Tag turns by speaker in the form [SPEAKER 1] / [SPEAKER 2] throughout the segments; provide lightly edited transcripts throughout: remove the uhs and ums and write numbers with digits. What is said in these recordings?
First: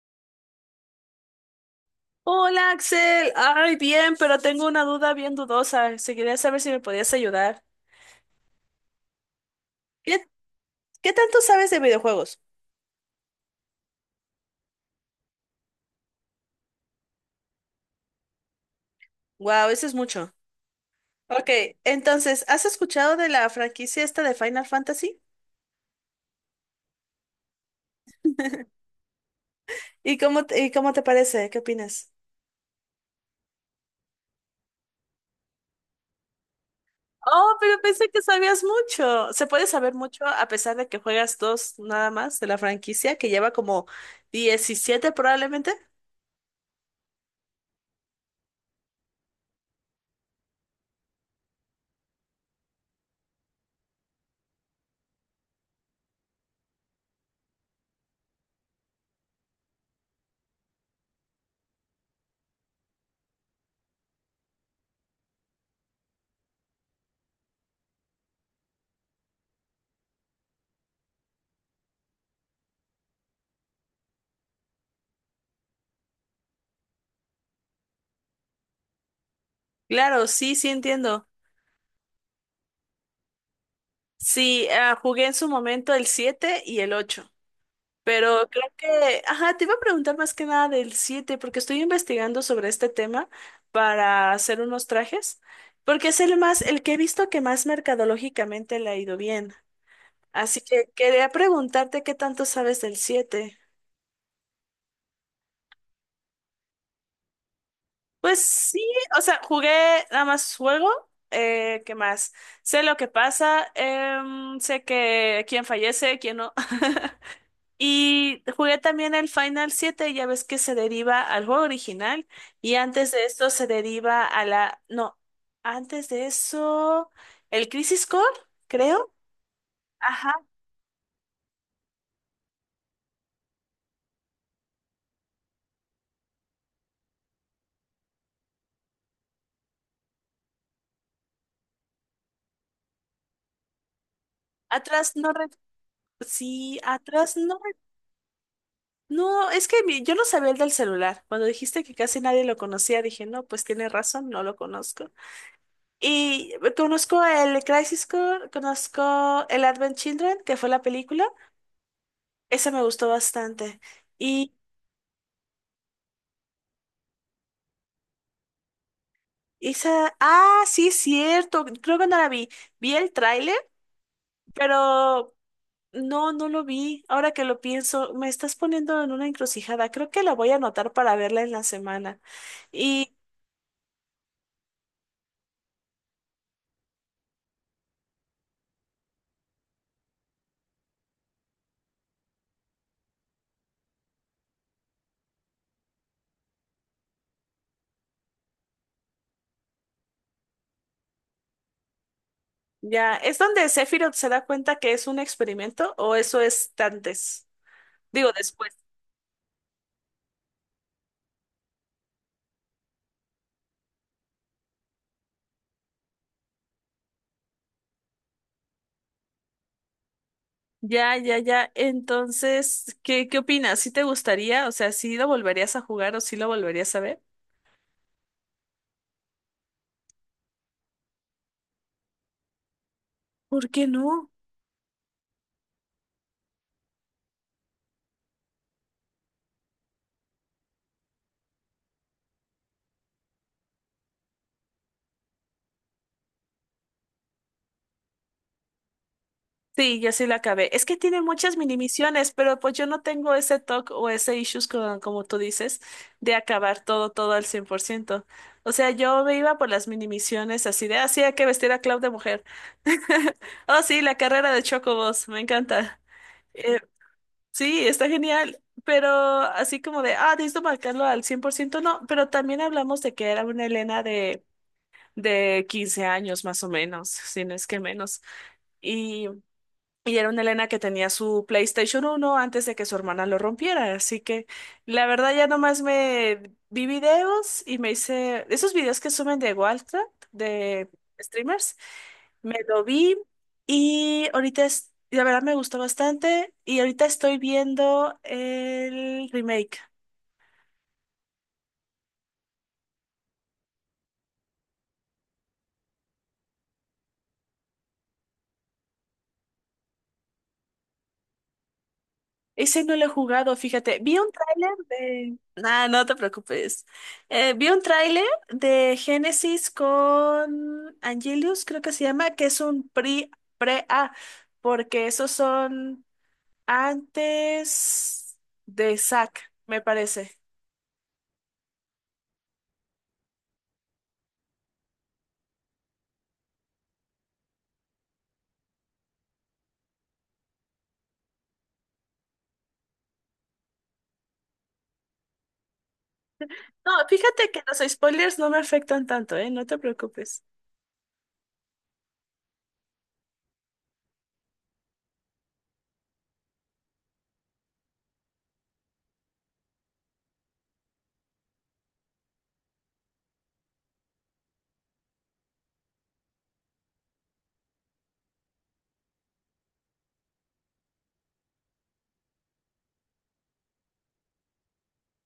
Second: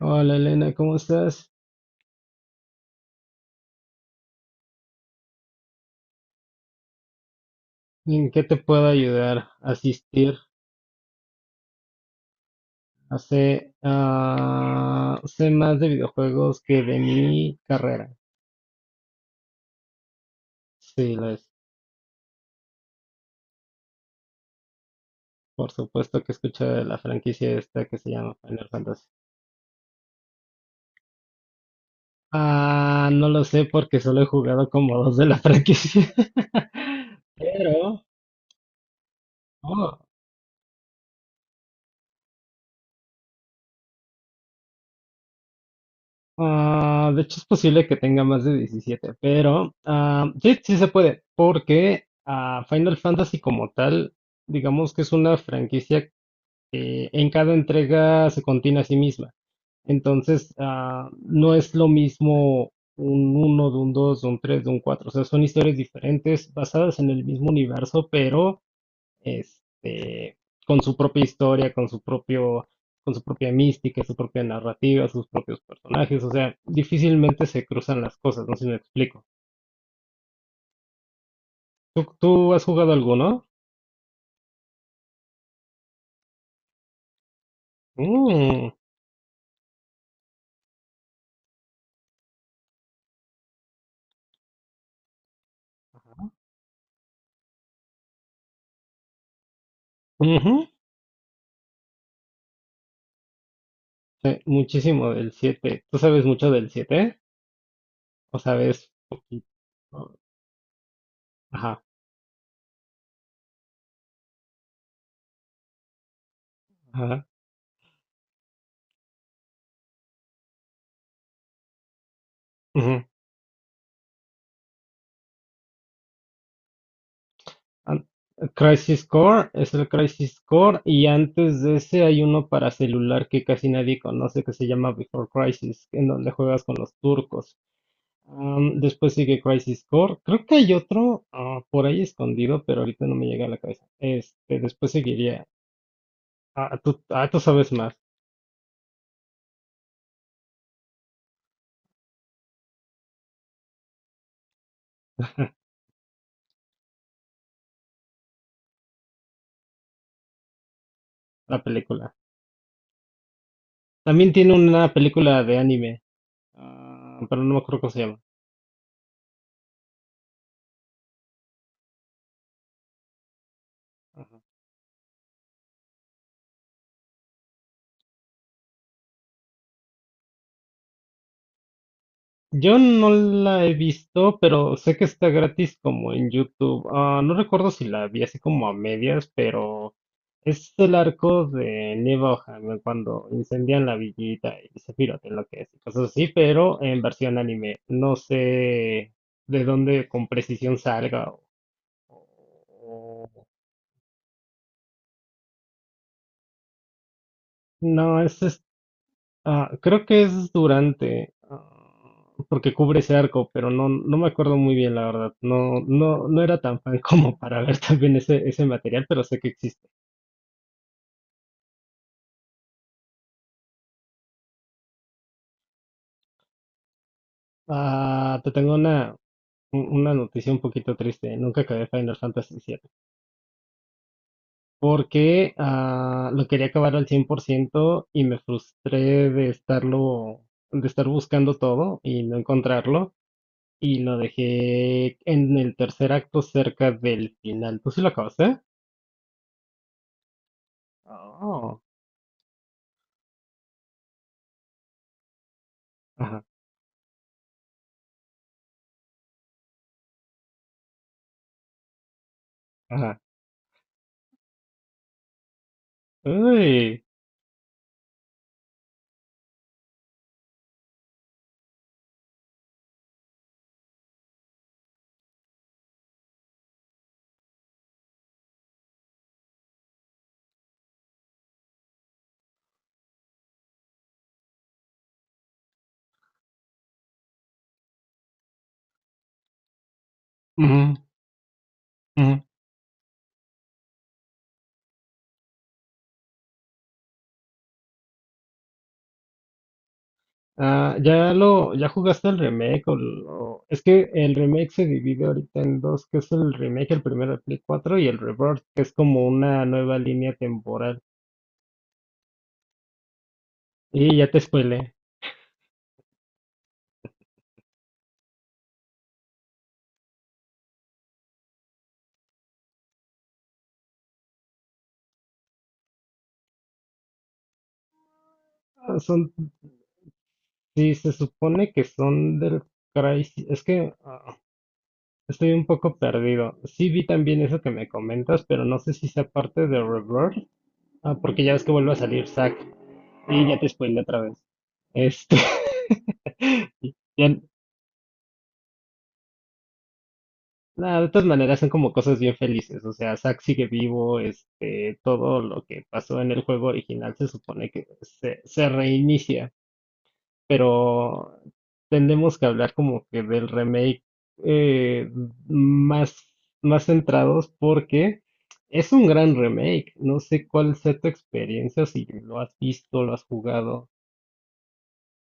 [SPEAKER 1] Hola Elena, ¿cómo estás?
[SPEAKER 2] Hola Axel, ay bien, pero tengo una duda bien dudosa. Se quería saber si me podías ayudar.
[SPEAKER 1] ¿En qué te puedo ayudar?
[SPEAKER 2] ¿Qué,
[SPEAKER 1] Asistir.
[SPEAKER 2] qué tanto sabes de videojuegos?
[SPEAKER 1] Sé más de videojuegos que de mi carrera.
[SPEAKER 2] Wow, eso es mucho.
[SPEAKER 1] Sí, lo es.
[SPEAKER 2] Ok, entonces, ¿has escuchado de la franquicia esta de Final Fantasy?
[SPEAKER 1] Por supuesto que he escuchado de la franquicia esta que se llama Final Fantasy.
[SPEAKER 2] ¿Y cómo te parece? ¿Qué opinas?
[SPEAKER 1] No lo sé porque solo he jugado como dos de la franquicia.
[SPEAKER 2] Oh, pero
[SPEAKER 1] Pero,
[SPEAKER 2] pensé que sabías mucho. Se puede saber
[SPEAKER 1] oh.
[SPEAKER 2] mucho a pesar de que juegas dos nada más de la franquicia que lleva como 17 probablemente.
[SPEAKER 1] De hecho, es posible que tenga más de 17, pero sí, sí se puede, porque Final Fantasy como tal, digamos que es una franquicia que en cada entrega se contiene a sí misma. Entonces, no es lo mismo un uno, de un 2, de un 3, de un cuatro. O sea, son historias diferentes basadas en el mismo universo, pero este, con su propia historia, con su propia mística, su propia narrativa, sus propios personajes, o sea, difícilmente se cruzan las cosas, no sé si me explico.
[SPEAKER 2] Claro, sí, sí entiendo.
[SPEAKER 1] ¿Tú has jugado alguno?
[SPEAKER 2] Sí, jugué en su momento el 7 y el 8. Pero creo
[SPEAKER 1] Mm.
[SPEAKER 2] que, ajá, te iba a preguntar más que nada del 7 porque estoy investigando sobre este tema para hacer unos trajes, porque es el más, el que he visto que más mercadológicamente le ha ido bien. Así
[SPEAKER 1] Ujú.
[SPEAKER 2] que quería preguntarte qué tanto sabes del siete.
[SPEAKER 1] Sí, muchísimo del siete. ¿Tú sabes mucho del siete? ¿O
[SPEAKER 2] Pues
[SPEAKER 1] sabes
[SPEAKER 2] sí, o sea,
[SPEAKER 1] poquito?
[SPEAKER 2] jugué nada más juego,
[SPEAKER 1] Ajá,
[SPEAKER 2] ¿qué más? Sé lo que pasa, sé que quién fallece, quién no.
[SPEAKER 1] ajá.
[SPEAKER 2] Y jugué también el Final siete, ya ves que se deriva al juego original y
[SPEAKER 1] Ujú.
[SPEAKER 2] antes de esto se deriva a la... No, antes de eso, el Crisis
[SPEAKER 1] An-
[SPEAKER 2] Core,
[SPEAKER 1] Crisis
[SPEAKER 2] creo.
[SPEAKER 1] Core es el
[SPEAKER 2] Ajá,
[SPEAKER 1] Crisis Core y antes de ese hay uno para celular que casi nadie conoce que se llama Before Crisis, en donde juegas con los turcos. Después sigue Crisis Core. Creo que hay otro por ahí escondido, pero ahorita no me llega a la cabeza. Después
[SPEAKER 2] atrás no...
[SPEAKER 1] seguiría.
[SPEAKER 2] re-
[SPEAKER 1] Ah,
[SPEAKER 2] Sí,
[SPEAKER 1] tú, ah,
[SPEAKER 2] atrás
[SPEAKER 1] tú
[SPEAKER 2] no...
[SPEAKER 1] sabes
[SPEAKER 2] re-
[SPEAKER 1] más.
[SPEAKER 2] No, es que yo no sabía el del celular. Cuando dijiste que casi nadie lo conocía, dije, no, pues tiene razón, no lo conozco. Y conozco el Crisis Core, conozco el Advent Children, que fue la película.
[SPEAKER 1] La película.
[SPEAKER 2] Esa me gustó bastante.
[SPEAKER 1] También tiene
[SPEAKER 2] Y
[SPEAKER 1] una película de anime, pero no me acuerdo cómo se llama.
[SPEAKER 2] esa, sí, es cierto. Creo que no la vi. Vi el tráiler, pero no lo vi. Ahora que lo pienso, me estás poniendo en una encrucijada. Creo que la voy a anotar para verla en la semana.
[SPEAKER 1] Yo no
[SPEAKER 2] Y
[SPEAKER 1] la he visto, pero sé que está gratis como en YouTube. No recuerdo si la vi así como a medias, pero es el arco de Neva O'Hara cuando incendian la villita y se pirote lo que es y cosas así, pero en versión anime. No sé de dónde con precisión salga.
[SPEAKER 2] ya, ¿es
[SPEAKER 1] O-
[SPEAKER 2] donde Sephiroth se da cuenta que es un experimento o eso es antes?
[SPEAKER 1] No,
[SPEAKER 2] Digo,
[SPEAKER 1] es.
[SPEAKER 2] después.
[SPEAKER 1] Creo que es durante, porque cubre ese arco, pero no, no me acuerdo muy bien, la verdad. No, no, no era tan fan como para ver también ese material, pero sé que existe.
[SPEAKER 2] Ya, ya, ya. Entonces, ¿qué opinas? ¿Sí te gustaría? O sea, ¿sí lo volverías a jugar o sí lo volverías a ver?
[SPEAKER 1] Te tengo una noticia un poquito triste. Nunca acabé Final Fantasy VII,
[SPEAKER 2] ¿Por qué no?
[SPEAKER 1] porque lo quería acabar al 100% y me frustré de estarlo, de estar buscando todo y no encontrarlo. Y lo dejé en el tercer acto cerca del final. ¿Tú sí lo acabaste?
[SPEAKER 2] Sí, yo sí la acabé. Es que tiene muchas mini
[SPEAKER 1] Oh,
[SPEAKER 2] misiones, pero pues yo no tengo ese toque o ese issues como tú dices, de
[SPEAKER 1] ajá,
[SPEAKER 2] acabar todo al 100%. O sea, yo me iba por las mini misiones así de, así hay que vestir a Cloud de mujer.
[SPEAKER 1] ajá.
[SPEAKER 2] Oh, sí, la carrera de Chocobos, me encanta. Eh,
[SPEAKER 1] Uy.
[SPEAKER 2] sí, está genial, pero así como de, necesito marcarlo al 100% no, pero también hablamos de que era una Elena de, 15 años más o menos, si no es que menos. Y era una Elena que tenía su PlayStation 1 antes de que su hermana lo rompiera. Así que la verdad ya nomás me vi videos y me hice esos videos que suben de Wildcraft, de
[SPEAKER 1] Ujú,
[SPEAKER 2] streamers.
[SPEAKER 1] ujú.
[SPEAKER 2] Me lo vi y ahorita es, la verdad me gustó bastante. Y ahorita estoy viendo el remake.
[SPEAKER 1] Ya jugaste el remake, es que el remake se divide ahorita en dos, que es el remake, el primero de Play 4 y el Rebirth, que es como una nueva línea temporal.
[SPEAKER 2] Ese no lo he jugado, fíjate.
[SPEAKER 1] Y
[SPEAKER 2] Vi un
[SPEAKER 1] ya te
[SPEAKER 2] tráiler
[SPEAKER 1] spoilé.
[SPEAKER 2] de... Nah, no te preocupes. Vi un tráiler de Genesis con Angelus, creo que se llama, que es un pre-A, porque esos son antes de
[SPEAKER 1] Ah, Son,
[SPEAKER 2] Zack, me parece.
[SPEAKER 1] sí, se supone que son del Crysis, es que estoy un poco perdido. Sí vi también eso que me comentas, pero no sé si sea parte de Rebirth. Porque ya ves que vuelve a salir Zack. Y ya te spoilé otra vez. Este.
[SPEAKER 2] No,
[SPEAKER 1] Ya-
[SPEAKER 2] fíjate que los spoilers no me afectan tanto, ¿eh? No te preocupes.
[SPEAKER 1] nah, de todas maneras son como cosas bien felices. O sea, Zack sigue vivo. Todo lo que pasó en el juego original se supone que se reinicia. Pero tenemos que hablar como que del remake, eh, más, más centrados porque es un gran remake. No sé cuál sea tu experiencia, si lo has visto, lo has jugado.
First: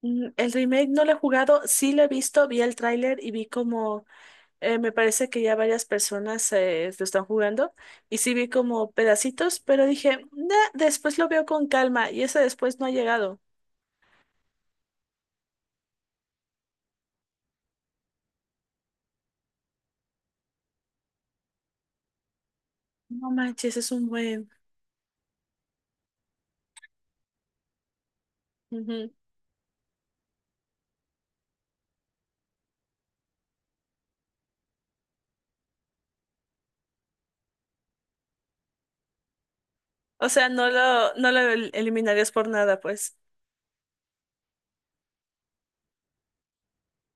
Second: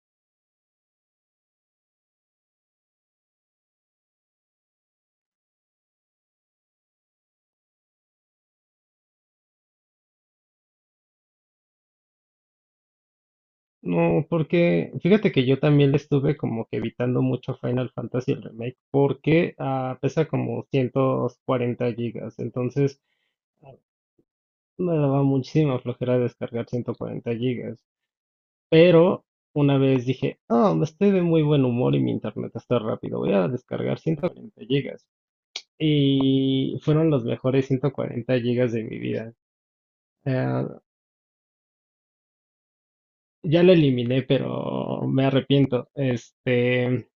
[SPEAKER 2] El remake no lo he jugado, sí lo he visto, vi el tráiler y vi como me parece que ya varias personas lo están jugando y sí vi como pedacitos, pero dije, "Nah, después lo veo con calma", y ese después no ha llegado.
[SPEAKER 1] No, porque fíjate que yo también le estuve como que evitando mucho Final Fantasy el remake, porque pesa como 140 gigas, entonces
[SPEAKER 2] No
[SPEAKER 1] ah,
[SPEAKER 2] manches, es un buen.
[SPEAKER 1] me daba muchísima flojera descargar 140 gigas.
[SPEAKER 2] Ujú.
[SPEAKER 1] Pero una vez dije, estoy de muy buen humor y mi internet está rápido, voy a descargar 140 gigas. Y fueron los mejores 140 gigas de mi vida.
[SPEAKER 2] O sea,
[SPEAKER 1] Eh,
[SPEAKER 2] no lo eliminarías por nada, pues.
[SPEAKER 1] ya lo eliminé, pero me arrepiento.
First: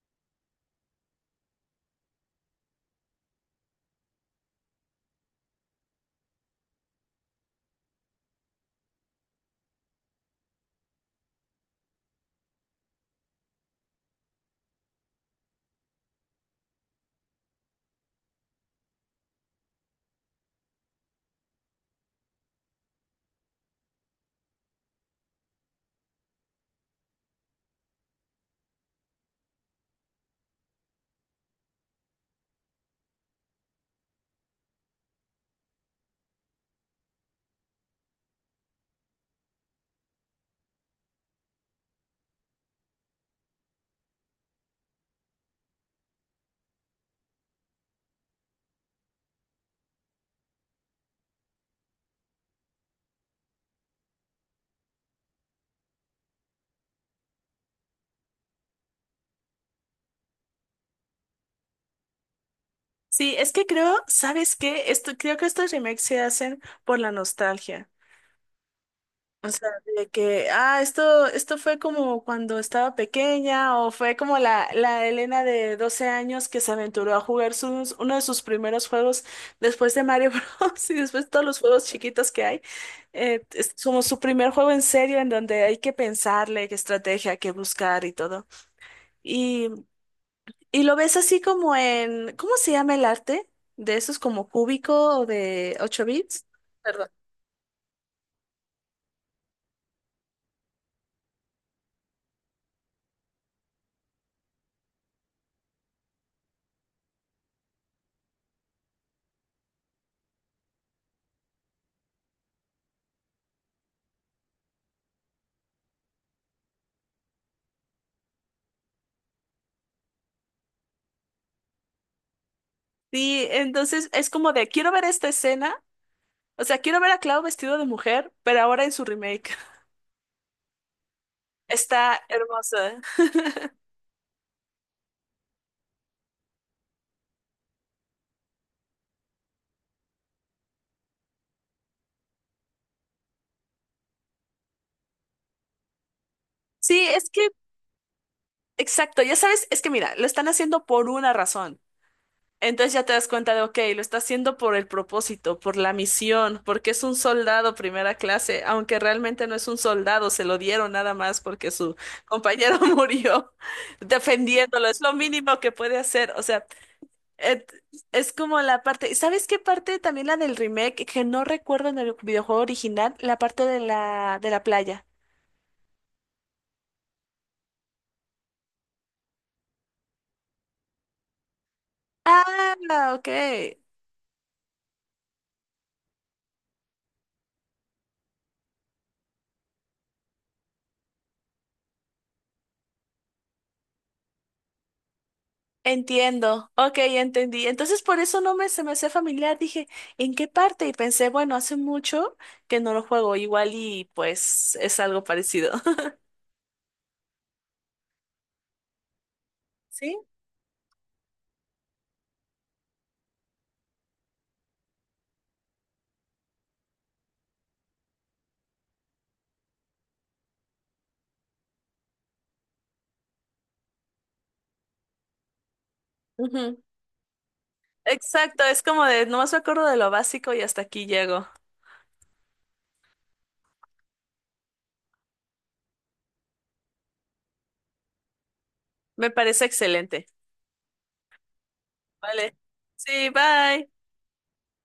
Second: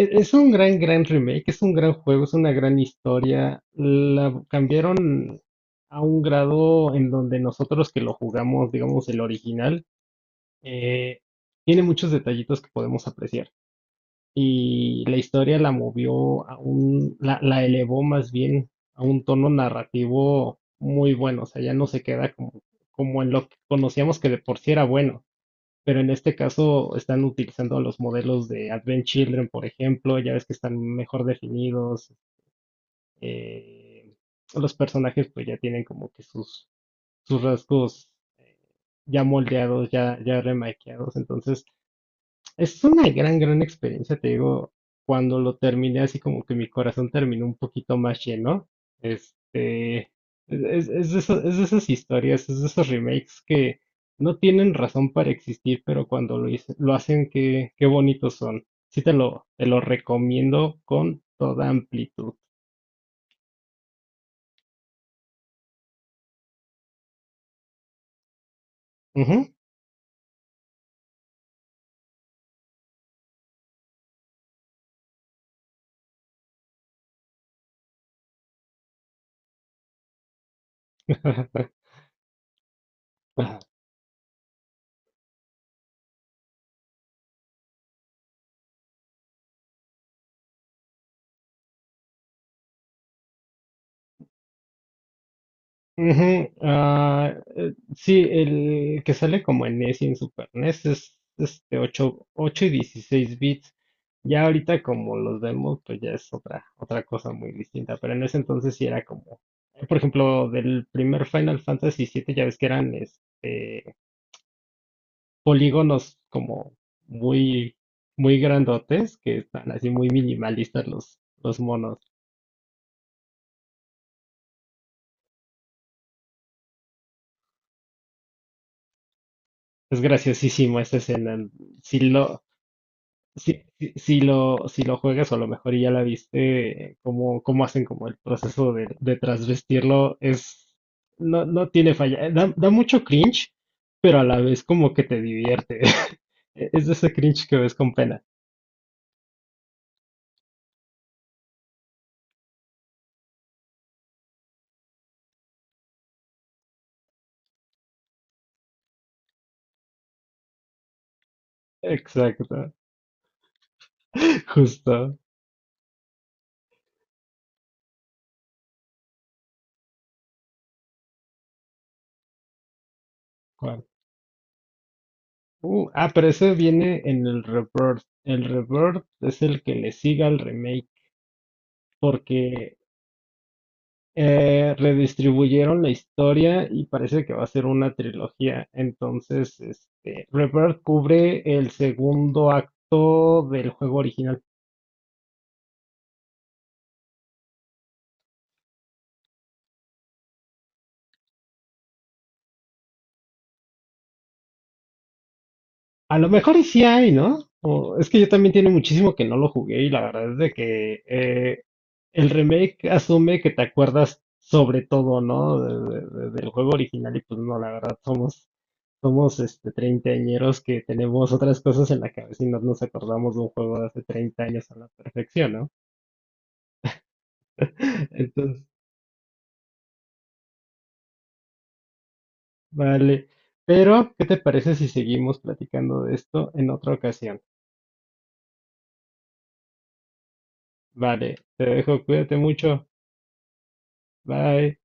[SPEAKER 1] Es un gran, gran remake, es un gran juego, es una gran historia. La cambiaron a un grado en donde nosotros que lo jugamos, digamos, el original, eh, tiene muchos detallitos que podemos apreciar. Y la historia la movió la elevó más bien a un tono narrativo muy bueno. O sea, ya no se queda como en lo que conocíamos, que de por sí era bueno. Pero en este caso están utilizando los modelos de Advent Children, por ejemplo, ya ves que están mejor definidos. eh, los personajes pues ya tienen como que sus rasgos, eh, ya moldeados, ya remaqueados. Entonces, es una gran, gran experiencia, te digo, cuando lo terminé así como que mi corazón terminó un poquito más lleno. Este, es de esas historias, es de esos remakes que no tienen razón para existir, pero cuando lo hacen, qué, qué bonitos son. Sí te lo recomiendo con toda amplitud.
[SPEAKER 2] Sí, es que creo, ¿sabes qué? Creo que estos remakes se hacen por la nostalgia. O
[SPEAKER 1] Ujú.
[SPEAKER 2] sea, de que, esto fue como cuando estaba pequeña, o fue como la Elena de 12 años que se aventuró a jugar sus, uno de sus primeros juegos después de Mario Bros. Y después de todos los juegos chiquitos que hay. Es como su primer juego en serio en donde hay que pensarle qué estrategia, qué buscar y todo. Y, y, lo ves así como en, ¿cómo se llama el arte? De esos como cúbico o de 8 bits.
[SPEAKER 1] Ujú.
[SPEAKER 2] Perdón.
[SPEAKER 1] Sí, el que sale como en NES y en Super NES es este ocho y 16 bits. Ya ahorita como los vemos, pues ya es otra cosa muy distinta. Pero en ese entonces sí era como, por ejemplo, del primer Final Fantasy siete ya ves que eran polígonos como muy, muy grandotes, que están así muy minimalistas los monos.
[SPEAKER 2] Sí, entonces es como de, quiero ver esta escena. O sea, quiero ver a Cloud vestido de mujer, pero ahora en su remake.
[SPEAKER 1] Es graciosísimo esa escena. Si
[SPEAKER 2] Está
[SPEAKER 1] lo,
[SPEAKER 2] hermosa.
[SPEAKER 1] si lo juegas o a lo mejor ya la viste, cómo hacen como el proceso de transvestirlo, no, no tiene falla. Da mucho cringe, pero a la vez como que te divierte. Es de
[SPEAKER 2] Sí,
[SPEAKER 1] ese
[SPEAKER 2] es
[SPEAKER 1] cringe
[SPEAKER 2] que,
[SPEAKER 1] que ves con pena.
[SPEAKER 2] exacto, ya sabes, es que mira, lo están haciendo por una razón. Entonces ya te das cuenta de, ok, lo está haciendo por el propósito, por la misión, porque es un soldado primera clase, aunque realmente no es un soldado, se lo dieron nada más porque su
[SPEAKER 1] Exacto,
[SPEAKER 2] compañero murió defendiéndolo, es lo
[SPEAKER 1] justo.
[SPEAKER 2] mínimo que puede hacer. O sea, Et- Es como la parte, ¿sabes qué parte? También la del remake, que no recuerdo en el videojuego original, la parte de
[SPEAKER 1] ¿Cuál?
[SPEAKER 2] la, de la playa.
[SPEAKER 1] Pero ese viene en el Rebirth. El Rebirth es el que le sigue al remake,
[SPEAKER 2] Ah,
[SPEAKER 1] porque
[SPEAKER 2] ok.
[SPEAKER 1] Redistribuyeron la historia y parece que va a ser una trilogía. Entonces, Rebirth cubre el segundo acto del juego original.
[SPEAKER 2] Entiendo. Ok, ya entendí. Entonces por eso no me se me hacía familiar. Dije, ¿en qué parte? Y pensé, bueno, hace mucho que no lo juego igual y pues es algo parecido.
[SPEAKER 1] A lo mejor y sí hay, ¿no? Es que yo también tiene muchísimo que no lo jugué y la
[SPEAKER 2] ¿Sí?
[SPEAKER 1] verdad es de que el remake asume que te acuerdas sobre todo, ¿no? Del juego original y pues no, la verdad somos, somos treintañeros que tenemos otras cosas en la cabeza y no nos acordamos de un juego de hace 30 años a la perfección, ¿no?
[SPEAKER 2] Ujú.
[SPEAKER 1] Entonces,
[SPEAKER 2] Exacto, es como de, nomás me acuerdo de lo básico y hasta aquí llego.
[SPEAKER 1] vale. Pero, ¿qué te parece si seguimos platicando de esto en otra ocasión?
[SPEAKER 2] Me parece excelente.
[SPEAKER 1] Vale, te dejo, cuídate
[SPEAKER 2] Vale.
[SPEAKER 1] mucho.
[SPEAKER 2] Sí, bye.
[SPEAKER 1] Bye.